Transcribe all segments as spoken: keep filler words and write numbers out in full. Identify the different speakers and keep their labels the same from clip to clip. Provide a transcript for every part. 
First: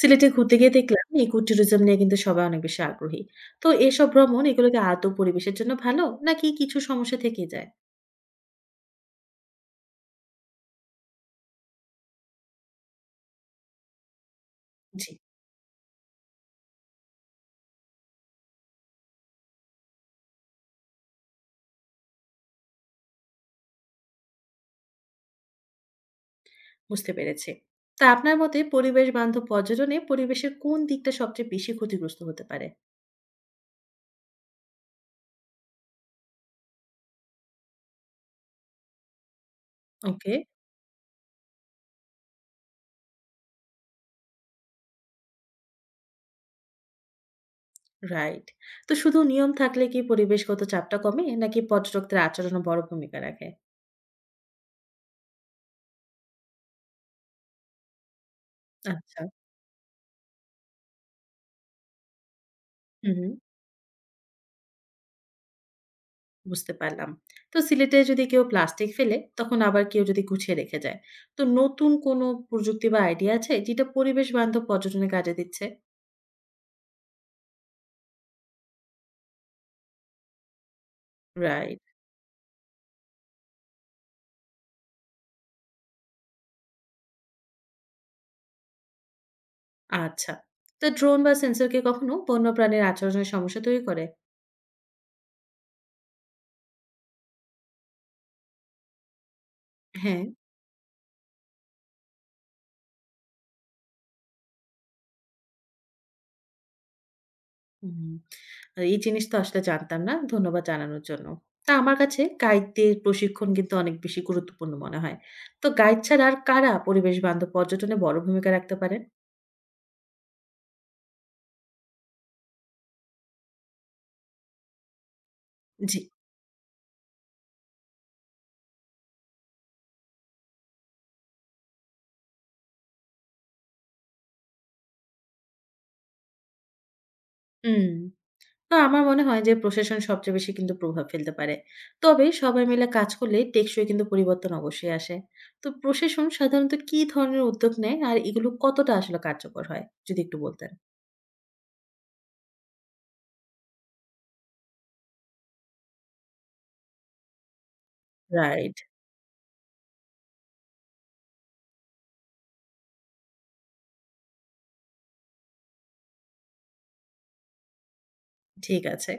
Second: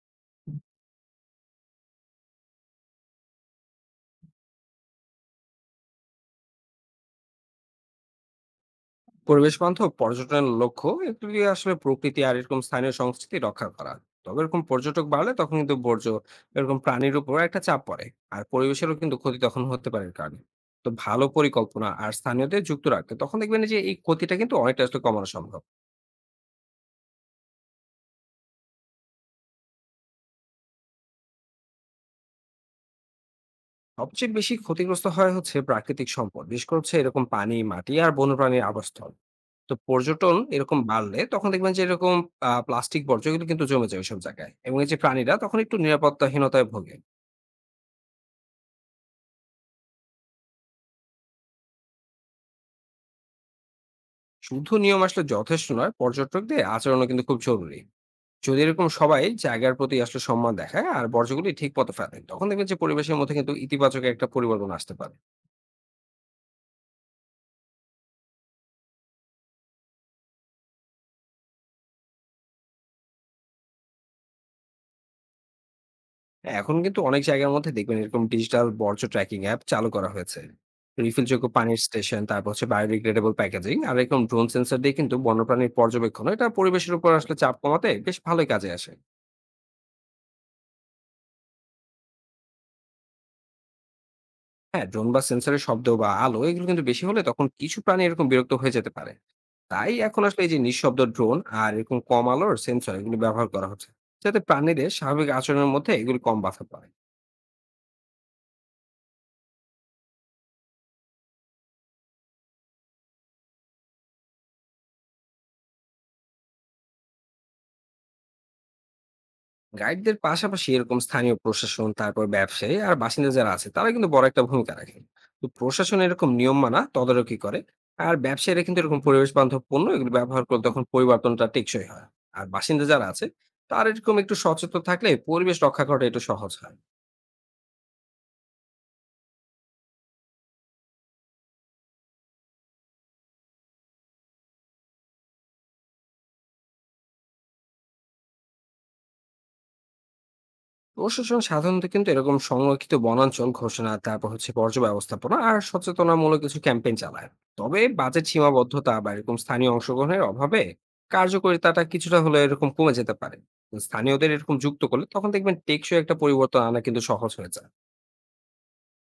Speaker 1: সিলেটে ঘুরতে গিয়ে দেখলাম ইকো ট্যুরিজম নিয়ে কিন্তু সবাই অনেক বেশি আগ্রহী। তো এসব ভ্রমণ এগুলো কি আদৌ পরিবেশের জন্য ভালো নাকি কিছু সমস্যা থেকে যায়?
Speaker 2: পরিবেশ বান্ধব পর্যটনের লক্ষ্য এগুলি আসলে প্রকৃতি আর এরকম স্থানীয় সংস্কৃতি রক্ষা করা। তবে এরকম পর্যটক
Speaker 1: জি,
Speaker 2: বাড়লে তখন কিন্তু বর্জ্য এরকম প্রাণীর উপর একটা চাপ পড়ে। আর পরিবেশেরও কিন্তু ক্ষতি তখন হতে পারে এর কারণে। তো ভালো পরিকল্পনা আর স্থানীয়দের যুক্ত রাখতে তখন দেখবেন যে এই ক্ষতিটা কিন্তু অনেকটা আসলে কমানো সম্ভব।
Speaker 1: বুঝতে পেরেছি। তা আপনার মতে পরিবেশ বান্ধব পর্যটনে পরিবেশের কোন দিকটা সবচেয়ে বেশি ক্ষতিগ্রস্ত হতে পারে?
Speaker 2: সবচেয়ে বেশি ক্ষতিগ্রস্ত হয় হচ্ছে প্রাকৃতিক সম্পদ, বিশেষ করে হচ্ছে এরকম পানি, মাটি আর বন্যপ্রাণীর আবাসস্থল। তো
Speaker 1: ওকে,
Speaker 2: পর্যটন এরকম বাড়লে তখন দেখবেন যে এরকম প্লাস্টিক বর্জ্য এগুলো কিন্তু জমে যায় ওইসব জায়গায়, এবং এই যে প্রাণীরা তখন একটু নিরাপত্তাহীনতায় ভোগে।
Speaker 1: রাইট। তো শুধু নিয়ম থাকলে কি পরিবেশগত চাপটা কমে নাকি পর্যটকদের আচরণও বড় ভূমিকা রাখে?
Speaker 2: শুধু নিয়ম আসলে যথেষ্ট নয়, পর্যটকদের আচরণও কিন্তু খুব জরুরি। যদি এরকম সবাই
Speaker 1: আচ্ছা,
Speaker 2: জায়গার প্রতি আসলে সম্মান দেখায় আর বর্জ্যগুলি ঠিক পথে ফেলে, তখন দেখবেন যে
Speaker 1: হুম,
Speaker 2: পরিবেশের
Speaker 1: হুম।
Speaker 2: মধ্যে কিন্তু ইতিবাচক একটা পরিবর্তন আসতে পারে।
Speaker 1: বুঝতে পারলাম। তো সিলেটে যদি কেউ প্লাস্টিক ফেলে, তখন আবার কেউ যদি গুছিয়ে রেখে যায়। তো নতুন কোনো প্রযুক্তি বা আইডিয়া আছে যেটা পরিবেশ বান্ধব পর্যটনে কাজে দিচ্ছে?
Speaker 2: এখন কিন্তু অনেক জায়গার মধ্যে দেখবেন এরকম ডিজিটাল বর্জ্য ট্র্যাকিং অ্যাপ চালু করা হয়েছে। রিফিলযোগ্য
Speaker 1: রাইট।
Speaker 2: পানির স্টেশন, তারপর হচ্ছে বায়োডিগ্রেডেবল প্যাকেজিং আর এরকম ড্রোন সেন্সর দিয়ে কিন্তু বন্যপ্রাণীর পর্যবেক্ষণ, এটা পরিবেশের উপর আসলে চাপ কমাতে বেশ ভালোই কাজে আসে।
Speaker 1: আচ্ছা। তো ড্রোন বা সেন্সর কি কখনো বন্যপ্রাণীর আচরণের সমস্যা তৈরি করে?
Speaker 2: হ্যাঁ, ড্রোন বা সেন্সরের শব্দ বা আলো এগুলো কিন্তু বেশি হলে তখন কিছু প্রাণী এরকম বিরক্ত হয়ে যেতে পারে। তাই
Speaker 1: হ্যাঁ।
Speaker 2: এখন আসলে এই যে নিঃশব্দ ড্রোন আর এরকম কম আলোর সেন্সর এগুলো ব্যবহার করা হচ্ছে। যাতে প্রাণীদের স্বাভাবিক আচরণের মধ্যে এগুলো কম বাধা পড়ে।
Speaker 1: হুম। আর এই জিনিস তো আসলে জানতাম না। ধন্যবাদ জানানোর জন্য। তা আমার কাছে গাইডদের প্রশিক্ষণ কিন্তু অনেক বেশি গুরুত্বপূর্ণ মনে হয়। তো গাইড ছাড়া আর কারা পরিবেশ বান্ধব পর্যটনে বড় ভূমিকা রাখতে পারেন?
Speaker 2: গাইডদের পাশাপাশি এরকম স্থানীয় প্রশাসন, তারপর ব্যবসায়ী আর বাসিন্দা যারা আছে তারা কিন্তু বড় একটা ভূমিকা রাখে। তো
Speaker 1: জি।
Speaker 2: প্রশাসন এরকম নিয়ম মানা তদারকি করে। আর ব্যবসায়ীরা কিন্তু এরকম পরিবেশ বান্ধব পণ্য এগুলো ব্যবহার করলে তখন পরিবর্তনটা টেকসই হয়। আর বাসিন্দা যারা আছে তারা এরকম একটু সচেতন থাকলে পরিবেশ রক্ষা করাটা একটু সহজ হয়।
Speaker 1: হুম। না, আমার মনে হয় যে প্রশাসন সবচেয়ে বেশি কিন্তু প্রভাব ফেলতে পারে। তবে সবাই মিলে কাজ করলে টেকসই কিন্তু পরিবর্তন অবশ্যই আসে। তো প্রশাসন সাধারণত কি ধরনের উদ্যোগ নেয় আর এগুলো কতটা আসলে কার্যকর হয়? যদি একটু বলতেন।
Speaker 2: প্রশাসন সাধারণত কিন্তু এরকম সংরক্ষিত বনাঞ্চল ঘোষণা, তারপর হচ্ছে বর্জ্য ব্যবস্থাপনা আর সচেতনামূলক কিছু ক্যাম্পেইন চালায়। তবে বাজেট
Speaker 1: রাইট,
Speaker 2: সীমাবদ্ধতা বা এরকম স্থানীয় অংশগ্রহণের অভাবে কার্যকারিতাটা কিছুটা হলে এরকম কমে যেতে পারে। তো স্থানীয়দের এরকম যুক্ত করলে তখন দেখবেন টেকসই একটা পরিবর্তন আনা কিন্তু সহজ হয়ে যায়।
Speaker 1: ঠিক আছে।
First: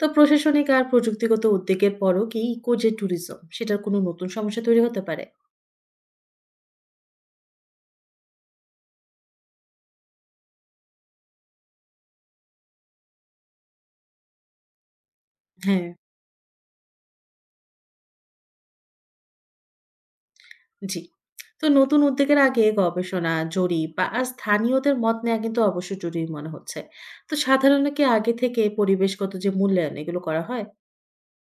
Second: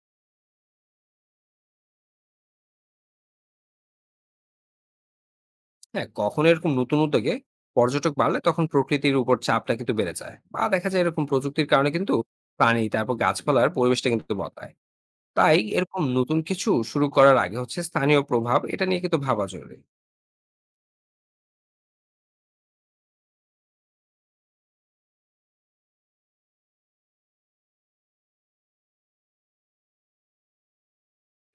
Speaker 1: তো প্রশাসনিক আর প্রযুক্তিগত উদ্যোগের পরও কি ইকো যে ট্যুরিজম সেটার কোনো নতুন সমস্যা তৈরি হতে পারে?
Speaker 2: হ্যাঁ, কখনো এরকম নতুন উদ্যোগে পর্যটক বাড়লে তখন প্রকৃতির উপর চাপটা কিন্তু বেড়ে যায়, বা দেখা যায় এরকম প্রযুক্তির কারণে কিন্তু প্রাণী তারপর গাছপালার পরিবেশটা কিন্তু বদলায়। তাই
Speaker 1: হ্যাঁ।
Speaker 2: এরকম নতুন কিছু শুরু করার আগে হচ্ছে স্থানীয় প্রভাব এটা নিয়ে কিন্তু ভাবা জরুরি।
Speaker 1: জি। তো নতুন উদ্যোগের আগে গবেষণা, জরিপ বা আর স্থানীয়দের মত নেওয়া কিন্তু অবশ্যই জরুরি মনে হচ্ছে। তো সাধারণত কি আগে থেকে পরিবেশগত যে মূল্যায়ন এগুলো করা হয়?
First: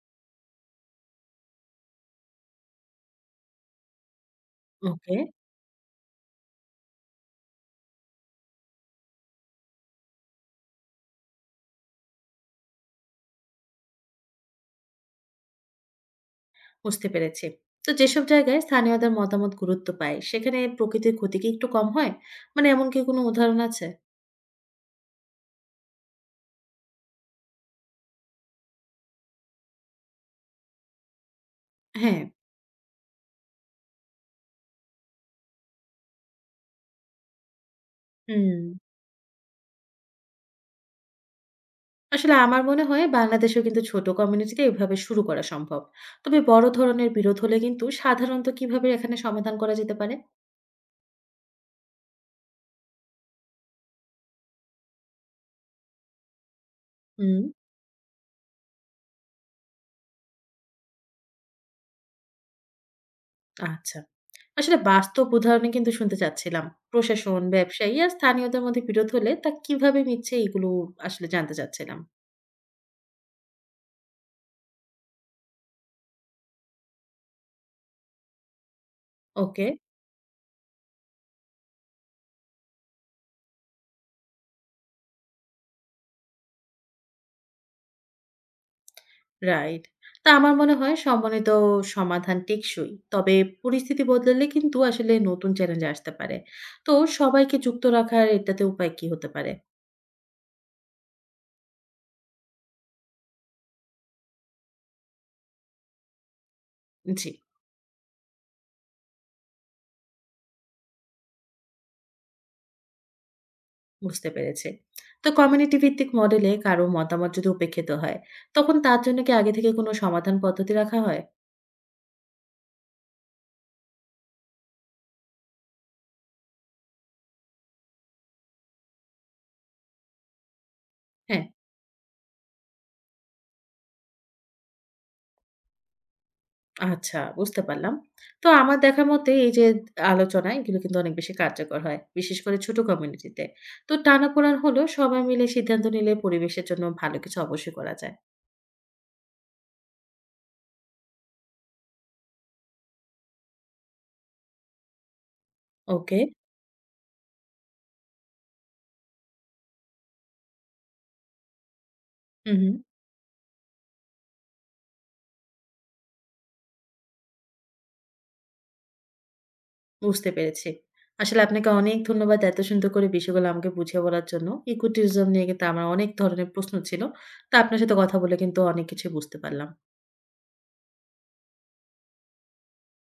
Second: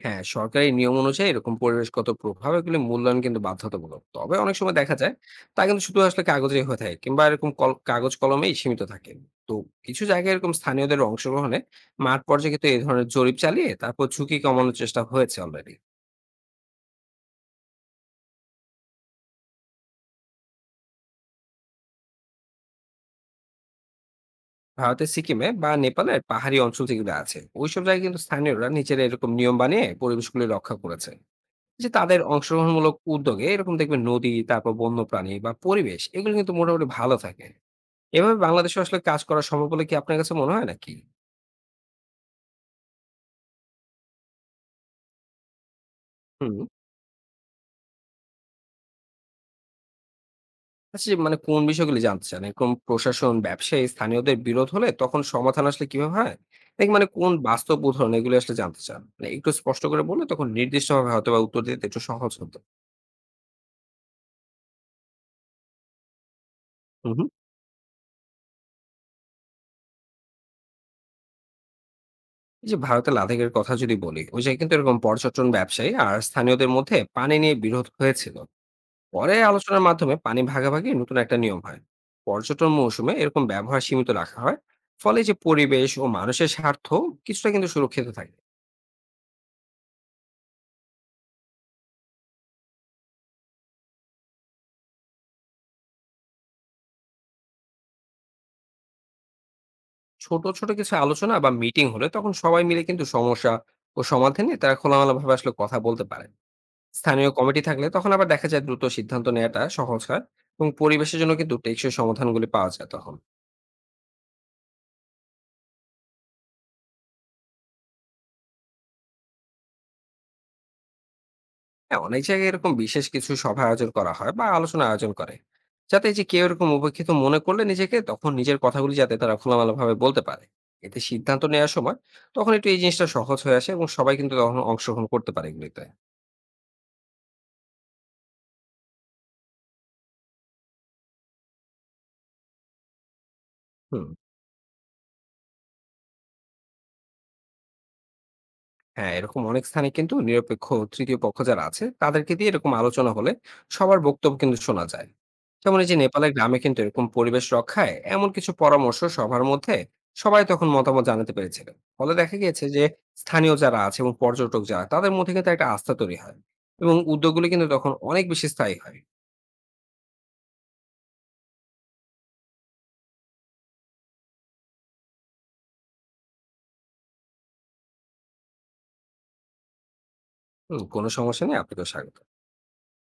Speaker 2: হ্যাঁ, সরকারি নিয়ম অনুযায়ী এরকম পরিবেশগত প্রভাব এগুলি মূল্যায়ন কিন্তু বাধ্যতামূলক, তবে অনেক সময় দেখা যায়
Speaker 1: ওকে,
Speaker 2: তা কিন্তু শুধু আসলে কাগজে হয়ে থাকে, কিংবা এরকম কল- কাগজ কলমেই সীমিত থাকে। তো কিছু জায়গায় এরকম স্থানীয়দের অংশগ্রহণে মাঠ পর্যায়ে কিন্তু এই ধরনের জরিপ চালিয়ে তারপর ঝুঁকি কমানোর চেষ্টা হয়েছে অলরেডি।
Speaker 1: বুঝতে পেরেছি। তো যেসব জায়গায় স্থানীয়দের মতামত গুরুত্ব পায় সেখানে প্রকৃতির ক্ষতি কি একটু কম হয়? মানে এমন কি কোনো উদাহরণ আছে?
Speaker 2: ভারতের সিকিমে বা নেপালের পাহাড়ি অঞ্চল যেগুলো আছে ওইসব জায়গায় কিন্তু স্থানীয়রা নিজেরা এরকম নিয়ম বানিয়ে পরিবেশগুলি রক্ষা করেছে। যে
Speaker 1: হ্যাঁ,
Speaker 2: তাদের অংশগ্রহণমূলক উদ্যোগে এরকম দেখবেন নদী, তারপর বন্যপ্রাণী বা পরিবেশ এগুলো কিন্তু মোটামুটি ভালো থাকে। এভাবে
Speaker 1: হুম।
Speaker 2: বাংলাদেশে আসলে কাজ করা সম্ভব বলে কি আপনার কাছে মনে হয় নাকি?
Speaker 1: আসলে আমার মনে হয় বাংলাদেশেও কিন্তু ছোট কমিউনিটিতে এভাবে শুরু করা সম্ভব। তবে
Speaker 2: হুম।
Speaker 1: বড় ধরনের বিরোধ হলে কিন্তু সাধারণত কিভাবে এখানে সমাধান করা যেতে পারে?
Speaker 2: আচ্ছা, যে মানে কোন বিষয়গুলি জানতে চান? এরকম প্রশাসন, ব্যবসায়ী, স্থানীয়দের বিরোধ হলে তখন সমাধান আসলে কিভাবে হয়? নাকি মানে কোন
Speaker 1: হুম,
Speaker 2: বাস্তব উদাহরণ এগুলো আসলে জানতে চান? মানে একটু স্পষ্ট করে বললে তখন নির্দিষ্টভাবে হয়তোবা উত্তর দিতে একটু সহজ হতো।
Speaker 1: আচ্ছা। আসলে বাস্তব উদাহরণে কিন্তু শুনতে চাচ্ছিলাম।
Speaker 2: হুম, হুম।
Speaker 1: প্রশাসন, ব্যবসায়ী আর স্থানীয়দের মধ্যে বিরোধ হলে তা কিভাবে মিটছে এগুলো আসলে জানতে চাচ্ছিলাম।
Speaker 2: এই যে ভারতের লাদাখের কথা যদি বলি, ওই জায়গায় কিন্তু এরকম পর্যটন ব্যবসায়ী আর স্থানীয়দের মধ্যে পানি নিয়ে বিরোধ হয়েছিল। পরে
Speaker 1: ওকে,
Speaker 2: আলোচনার মাধ্যমে পানি ভাগাভাগি নতুন একটা নিয়ম হয়। পর্যটন মৌসুমে এরকম ব্যবহার সীমিত রাখা হয়। ফলে যে পরিবেশ ও মানুষের স্বার্থ কিছুটা কিন্তু সুরক্ষিত থাকে।
Speaker 1: রাইট। তা আমার মনে হয় সমন্বিত সমাধান টেকসই। তবে পরিস্থিতি বদলালে কিন্তু আসলে নতুন চ্যালেঞ্জ আসতে পারে। তো সবাইকে যুক্ত রাখার এটাতে উপায় কি হতে পারে?
Speaker 2: ছোট ছোট কিছু আলোচনা বা মিটিং হলে তখন সবাই মিলে কিন্তু সমস্যা ও সমাধানে তারা খোলামেলা ভাবে আসলে কথা বলতে পারে।
Speaker 1: জি,
Speaker 2: স্থানীয় কমিটি থাকলে তখন আবার দেখা যায় দ্রুত সিদ্ধান্ত নেওয়াটা সহজ হয়, এবং পরিবেশের জন্য কিন্তু টেকসই সমাধানগুলি পাওয়া যায় তখন।
Speaker 1: বুঝতে পেরেছি। তো কমিউনিটি ভিত্তিক মডেলে কারো মতামত যদি উপেক্ষিত হয়, তখন তার জন্য কি আগে থেকে কোনো সমাধান পদ্ধতি রাখা হয়?
Speaker 2: হ্যাঁ, অনেক জায়গায় এরকম বিশেষ কিছু সভা আয়োজন করা হয় বা আলোচনা আয়োজন করে, যাতে এই যে কেউ এরকম উপেক্ষিত মনে করলে নিজেকে তখন নিজের কথাগুলি যাতে তারা খোলামেলা ভাবে বলতে পারে। এতে
Speaker 1: হ্যাঁ।
Speaker 2: সিদ্ধান্ত নেওয়ার সময় তখন একটু এই জিনিসটা সহজ হয়ে আসে, এবং সবাই কিন্তু তখন অংশগ্রহণ করতে পারে এগুলিতে।
Speaker 1: আচ্ছা, বুঝতে পারলাম। তো আমার দেখা মতে এই যে আলোচনা এগুলো কিন্তু অনেক বেশি কার্যকর হয়। বিশেষ করে ছোট কমিউনিটিতে। তো
Speaker 2: হুম।
Speaker 1: টানাপোড়েন হলেও সবাই মিলে সিদ্ধান্ত নিলে পরিবেশের জন্য ভালো কিছু অবশ্যই করা যায়।
Speaker 2: হ্যাঁ, এরকম অনেক স্থানে কিন্তু নিরপেক্ষ তৃতীয় পক্ষ যারা আছে তাদেরকে দিয়ে এরকম আলোচনা হলে সবার বক্তব্য কিন্তু শোনা যায়। যেমন এই যে
Speaker 1: ওকে।
Speaker 2: নেপালের গ্রামে কিন্তু এরকম পরিবেশ রক্ষায় এমন কিছু পরামর্শ সবার মধ্যে সবাই তখন মতামত জানাতে পেরেছিলেন। ফলে দেখা
Speaker 1: হুম,
Speaker 2: গিয়েছে
Speaker 1: হুম।
Speaker 2: যে স্থানীয় যারা আছে এবং পর্যটক যারা, তাদের মধ্যে কিন্তু একটা আস্থা তৈরি হয়, এবং উদ্যোগগুলি কিন্তু তখন অনেক বেশি স্থায়ী হয়।
Speaker 1: বুঝতে পেরেছি। আসলে আপনাকে অনেক ধন্যবাদ এত সুন্দর করে বিষয়গুলো আমাকে বুঝিয়ে বলার জন্য। ইকো টুরিজম নিয়ে কিন্তু আমার অনেক ধরনের প্রশ্ন ছিল। তো আপনার সাথে কথা বলে কিন্তু অনেক কিছু বুঝতে পারলাম।
Speaker 2: হম, কোনো সমস্যা নেই, আপনাকেও স্বাগত।